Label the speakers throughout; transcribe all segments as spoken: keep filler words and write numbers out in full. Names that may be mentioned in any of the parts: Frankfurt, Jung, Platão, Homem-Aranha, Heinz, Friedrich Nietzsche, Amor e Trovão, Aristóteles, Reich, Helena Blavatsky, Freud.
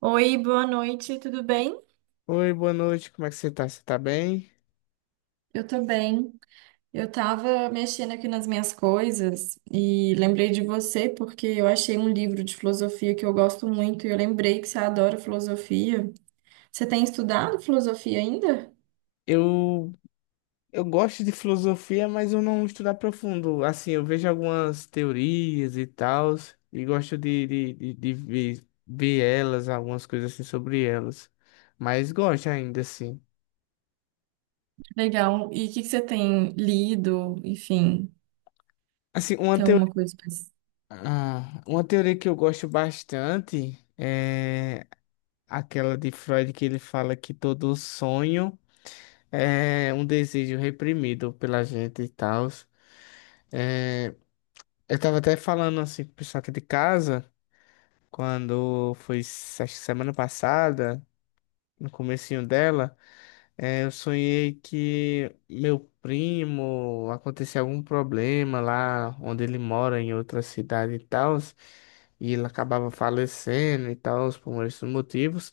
Speaker 1: Oi, boa noite, tudo bem?
Speaker 2: Oi, boa noite, como é que você tá? Você tá bem?
Speaker 1: Eu tô bem. Eu tava mexendo aqui nas minhas coisas e lembrei de você porque eu achei um livro de filosofia que eu gosto muito e eu lembrei que você adora filosofia. Você tem estudado filosofia ainda?
Speaker 2: Eu, eu gosto de filosofia, mas eu não estudo a profundo. Assim, eu vejo algumas teorias e tal, e gosto de, de, de, de ver, ver elas, algumas coisas assim sobre elas. Mas gosto ainda, assim.
Speaker 1: Legal. E o que que você tem lido? Enfim,
Speaker 2: Assim, uma
Speaker 1: tem alguma
Speaker 2: teoria,
Speaker 1: coisa pra...
Speaker 2: ah, uma teoria que eu gosto bastante é aquela de Freud que ele fala que todo sonho é um desejo reprimido pela gente e tal. Eu tava até falando assim com o pessoal aqui de casa, quando foi se- acho que semana passada, no comecinho dela, eh, eu sonhei que meu primo aconteceu algum problema lá onde ele mora, em outra cidade e tal, e ele acabava falecendo e tal, por esses motivos.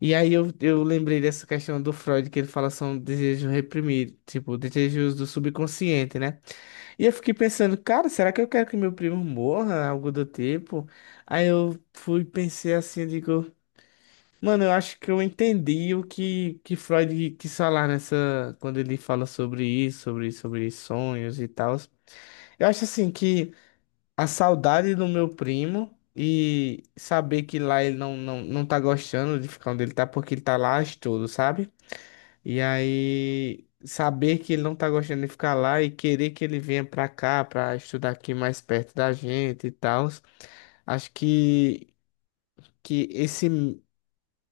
Speaker 2: E aí eu, eu lembrei dessa questão do Freud, que ele fala são desejos reprimidos, tipo, desejos do subconsciente, né? E eu fiquei pensando, cara, será que eu quero que meu primo morra? Algo do tipo. Aí eu fui, e pensei assim, eu digo, mano, eu acho que eu entendi o que, que Freud quis falar nessa, quando ele fala sobre isso, sobre, sobre sonhos e tal. Eu acho assim que a saudade do meu primo e saber que lá ele não, não, não tá gostando de ficar onde ele tá, porque ele tá lá a estudo, sabe? E aí, saber que ele não tá gostando de ficar lá e querer que ele venha pra cá pra estudar aqui mais perto da gente e tal. Acho que, que esse,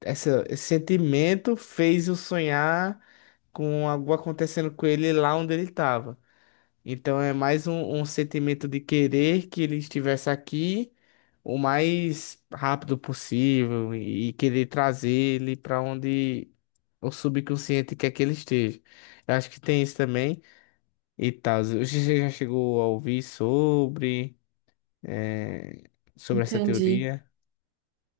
Speaker 2: essa- esse sentimento fez eu sonhar com algo acontecendo com ele lá onde ele tava. Então é mais um, um sentimento de querer que ele estivesse aqui o mais rápido possível e, e querer trazer ele pra onde o subconsciente quer que ele esteja. Eu acho que tem isso também e tal. Você já chegou a ouvir sobre, eh, sobre essa
Speaker 1: Entendi.
Speaker 2: teoria?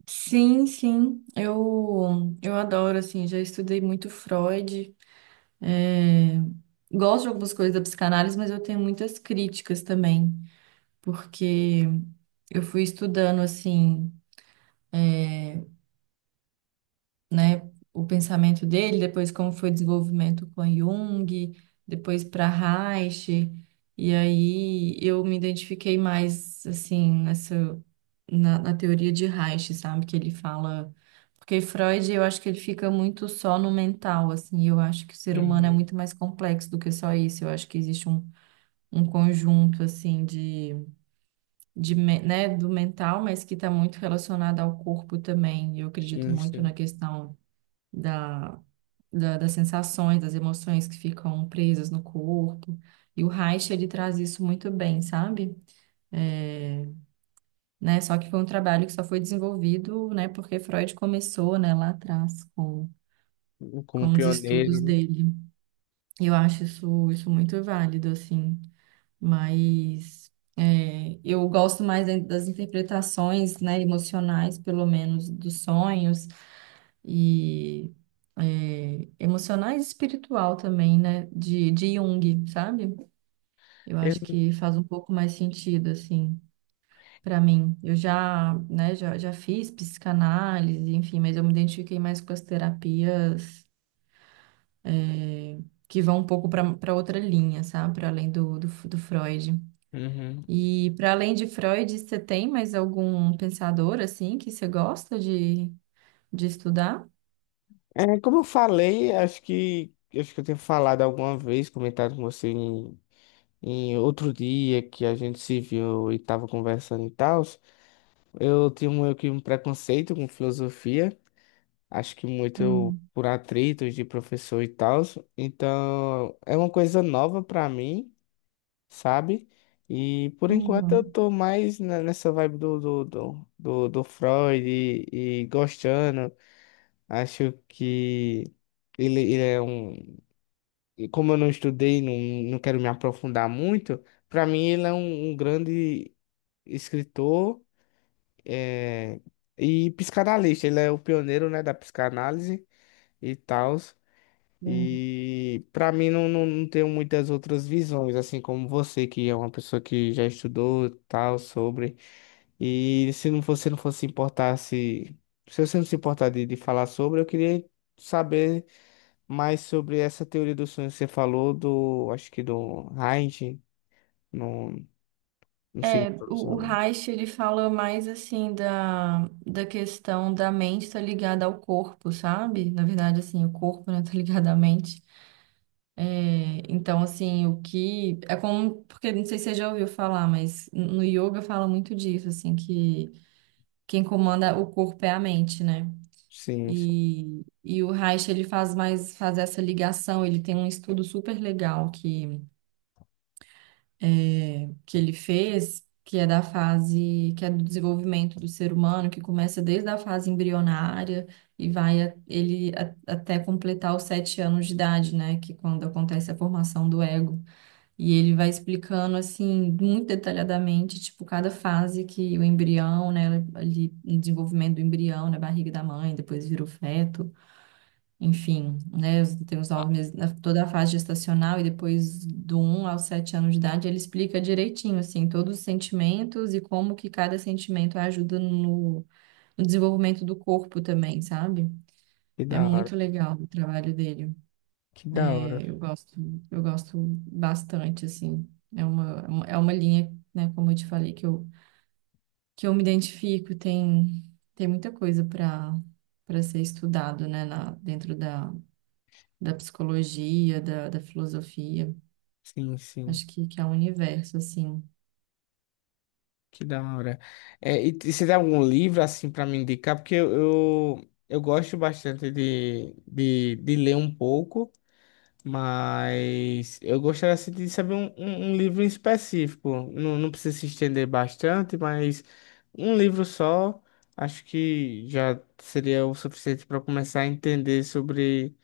Speaker 1: Sim, sim. Eu eu adoro assim, já estudei muito Freud. É, gosto de algumas coisas da psicanálise, mas eu tenho muitas críticas também, porque eu fui estudando assim, né, o pensamento dele, depois como foi o desenvolvimento com Jung, depois para Reich, e aí eu me identifiquei mais assim nessa na, na teoria de Reich, sabe, que ele fala. Porque Freud, eu acho que ele fica muito só no mental, assim. Eu acho que o ser humano é
Speaker 2: Uhum.
Speaker 1: muito mais complexo do que só isso. Eu acho que existe um um conjunto assim de, de me- né, do mental, mas que está muito relacionado ao corpo também. Eu acredito
Speaker 2: Sim,
Speaker 1: muito na
Speaker 2: sim.
Speaker 1: questão da, da- das sensações, das emoções que ficam presas no corpo. E o Reich, ele traz isso muito bem, sabe? É, né, só que foi um trabalho que só foi desenvolvido, né, porque Freud começou, né, lá atrás com,
Speaker 2: Como
Speaker 1: com os
Speaker 2: pioneiro,
Speaker 1: estudos
Speaker 2: né?
Speaker 1: dele. E eu acho isso, isso muito válido, assim. Mas é, eu gosto mais da- das interpretações, né, emocionais, pelo menos, dos sonhos e é, emocionais e espiritual também, né, de, de Jung, sabe? Eu acho
Speaker 2: Eu-
Speaker 1: que faz um pouco mais sentido, assim, para mim. Eu já, né, já, já fiz psicanálise, enfim, mas eu me identifiquei mais com as terapias é, que vão um pouco para para outra linha, sabe? Para além do, do, do Freud.
Speaker 2: Uhum.
Speaker 1: E para além de Freud, você tem mais algum pensador assim que você gosta de, de estudar?
Speaker 2: É, como eu falei, acho que acho que eu tenho falado alguma vez, comentado com você em, em outro dia que a gente se viu e estava conversando e tal. Eu tinha meio que um preconceito com filosofia, acho que muito
Speaker 1: Hum,
Speaker 2: por atritos de professor e tal. Então, é uma coisa nova pra mim, sabe? E por enquanto eu
Speaker 1: uhum,
Speaker 2: tô mais ne- nessa vibe do, do, do, do, do Freud e, e gostando. Acho que ele, ele é um. E como eu não estudei, não, não quero me aprofundar muito, pra mim ele é um um grande escritor. É, e psicanalista, ele é o pioneiro, né, da psicanálise e tal.
Speaker 1: sim.
Speaker 2: E pra mim não, não, não tenho muitas outras visões, assim como você, que é uma pessoa que já estudou tal sobre. E se não fosse, não fosse se importar se, se você não se importar de, de falar sobre, eu queria saber mais sobre essa teoria do sonho que você falou do, acho que do Heinz, não, não sei,
Speaker 1: É,
Speaker 2: se
Speaker 1: o, o Reich, ele fala mais assim da, da questão da mente estar ligada ao corpo, sabe? Na verdade, assim, o corpo, né, tá ligado à mente. É, então, assim, o que... É como... Porque, não sei se você já ouviu falar, mas no yoga fala muito disso, assim, que quem comanda o corpo é a mente, né?
Speaker 2: sim, sim.
Speaker 1: E, e o Reich, ele faz mais, faz essa ligação, ele tem um estudo super legal que, é, que ele fez, que é da fase, que é do desenvolvimento do ser humano, que começa desde a fase embrionária e vai a- ele a- até completar os sete anos de idade, né, que é quando acontece a formação do ego. E ele vai explicando, assim, muito detalhadamente, tipo, cada fase que o embrião, né, ali, o desenvolvimento do embrião na barriga da mãe, depois vira o feto, enfim, né? os- Tem os nove meses, na- toda a fase gestacional e depois do um aos sete anos de idade, ele explica direitinho, assim, todos os sentimentos e como que cada sentimento ajuda no, no, desenvolvimento do corpo também, sabe?
Speaker 2: Que
Speaker 1: É
Speaker 2: da hora,
Speaker 1: muito legal o trabalho dele.
Speaker 2: que da hora,
Speaker 1: É, eu gosto, eu gosto bastante, assim. É uma, é uma linha, né, como eu te falei, que eu, que eu me identifico, tem, tem muita coisa para para ser estudado, né, na, dentro da, da psicologia, da, da filosofia.
Speaker 2: sim, sim.
Speaker 1: Acho que, que é um universo, assim.
Speaker 2: Que da hora. É, e t- você tem algum livro assim para me indicar? Porque eu, eu, eu gosto bastante de, de, de ler um pouco, mas eu gostaria assim, de saber um, um, um livro em específico. Não, não precisa se estender bastante, mas um livro só acho que já seria o suficiente para começar a entender sobre,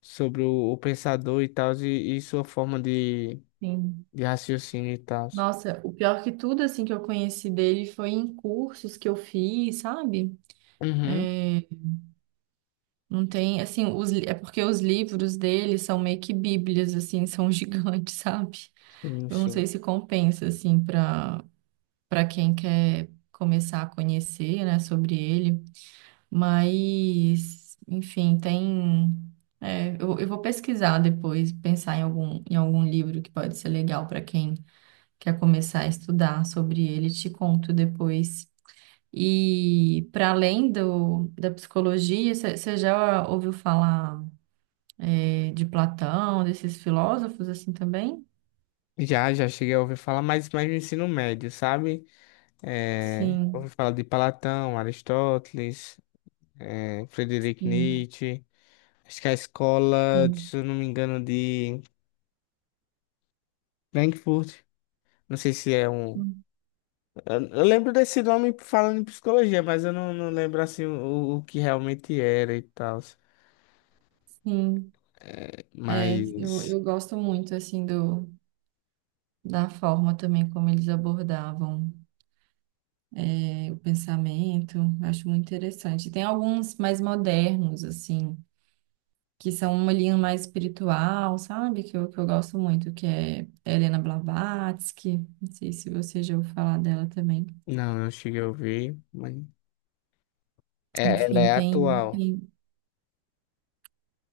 Speaker 2: sobre o, o pensador e tal, e, e sua forma de,
Speaker 1: Sim.
Speaker 2: de raciocínio e tal.
Speaker 1: Nossa, o pior que tudo, assim, que eu conheci dele foi em cursos que eu fiz, sabe?
Speaker 2: Uhum.
Speaker 1: É, não tem, assim, os, li- é porque os livros dele são meio que bíblias, assim, são gigantes, sabe?
Speaker 2: Sim,
Speaker 1: Eu não sei
Speaker 2: sim.
Speaker 1: se compensa, assim, para para quem quer começar a conhecer, né, sobre ele. Mas, enfim, tem. É, eu, eu vou pesquisar depois, pensar em algum, em algum livro que pode ser legal para quem quer começar a estudar sobre ele, te conto depois. E para além do, da psicologia, você já ouviu falar, é, de Platão, desses filósofos assim também?
Speaker 2: Já, já cheguei a ouvir falar, mas mais no ensino médio, sabe? É, ouvi
Speaker 1: Sim,
Speaker 2: falar de Platão, Aristóteles, é, Friedrich
Speaker 1: sim,
Speaker 2: Nietzsche. Acho que a escola,
Speaker 1: sim.
Speaker 2: se eu não me engano, de Frankfurt. Não sei se é um.
Speaker 1: Hum,
Speaker 2: Eu, eu lembro desse nome falando em psicologia, mas eu não, não lembro assim o, o que realmente era e tal.
Speaker 1: sim, é, eu,
Speaker 2: Mas.
Speaker 1: eu gosto muito assim do, da forma também como eles abordavam, né, o pensamento. Eu acho muito interessante. Tem alguns mais modernos, assim, que são uma linha mais espiritual, sabe? Que eu, que eu gosto muito, que é Helena Blavatsky. Não sei se você já ouviu falar dela também.
Speaker 2: Não, não cheguei a ouvir. Mas... É, ela
Speaker 1: Enfim,
Speaker 2: é
Speaker 1: tem,
Speaker 2: atual.
Speaker 1: tem...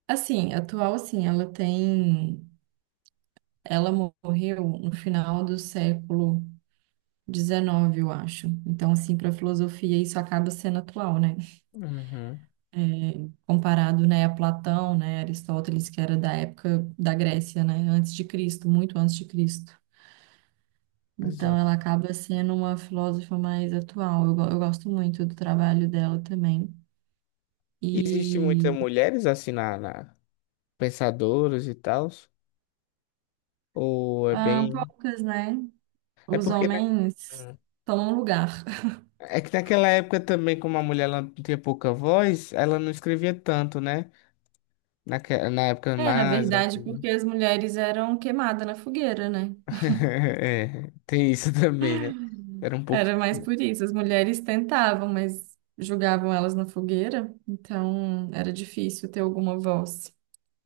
Speaker 1: Assim, atual, assim, ela tem... Ela morreu no final do século dezenove, eu acho. Então, assim, para a filosofia, isso acaba sendo atual, né?
Speaker 2: Uhum,
Speaker 1: Comparado, né, a Platão, né, Aristóteles, que era da época da Grécia, né, antes de Cristo, muito antes de Cristo. Então,
Speaker 2: exato.
Speaker 1: ela acaba sendo uma filósofa mais atual. Eu, go- eu gosto muito do trabalho dela também.
Speaker 2: Existe muitas
Speaker 1: E
Speaker 2: mulheres assim na, na- pensadores e tal? Ou é
Speaker 1: ah,
Speaker 2: bem.
Speaker 1: poucas, né?
Speaker 2: É
Speaker 1: Os
Speaker 2: porque na-
Speaker 1: homens
Speaker 2: Hum.
Speaker 1: tomam lugar.
Speaker 2: É que naquela época também, como a mulher ela tinha pouca voz, ela não escrevia tanto, né? Naque... Na época
Speaker 1: É, na
Speaker 2: mais
Speaker 1: verdade,
Speaker 2: antiga.
Speaker 1: porque as mulheres eram queimadas na fogueira, né?
Speaker 2: É, tem isso também, né? Era um pouco.
Speaker 1: Era mais por isso. As mulheres tentavam, mas jogavam elas na fogueira. Então, era difícil ter alguma voz.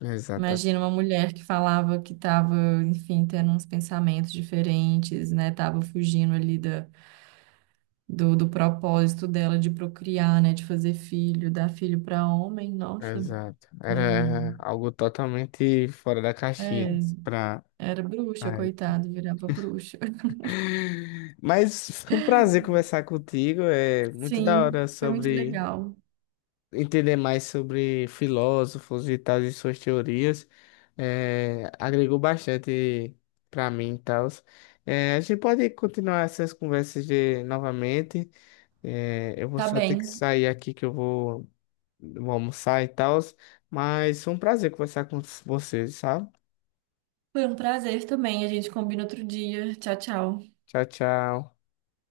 Speaker 2: Exato,
Speaker 1: Imagina uma mulher que falava que estava, enfim, tendo uns pensamentos diferentes, né? Tava fugindo ali da, do, do propósito dela de procriar, né? De fazer filho, dar filho para homem. Nossa,
Speaker 2: exato.
Speaker 1: hum.
Speaker 2: Era algo totalmente fora da
Speaker 1: É,
Speaker 2: caixinha. Pra...
Speaker 1: era bruxa,
Speaker 2: A
Speaker 1: coitado, virava bruxa.
Speaker 2: mas foi um prazer conversar contigo. É muito da
Speaker 1: Sim,
Speaker 2: hora
Speaker 1: foi muito
Speaker 2: sobre...
Speaker 1: legal.
Speaker 2: Entender mais sobre filósofos e tal, e suas teorias, eh, agregou bastante para mim e tal. A gente pode continuar essas conversas de, novamente. Eh, eu vou
Speaker 1: Tá
Speaker 2: só ter que
Speaker 1: bem.
Speaker 2: sair aqui que eu vou, vou almoçar e tal, mas foi um prazer conversar com vocês, sabe?
Speaker 1: Foi um prazer também. A gente combina outro dia. Tchau, tchau.
Speaker 2: Tchau, tchau.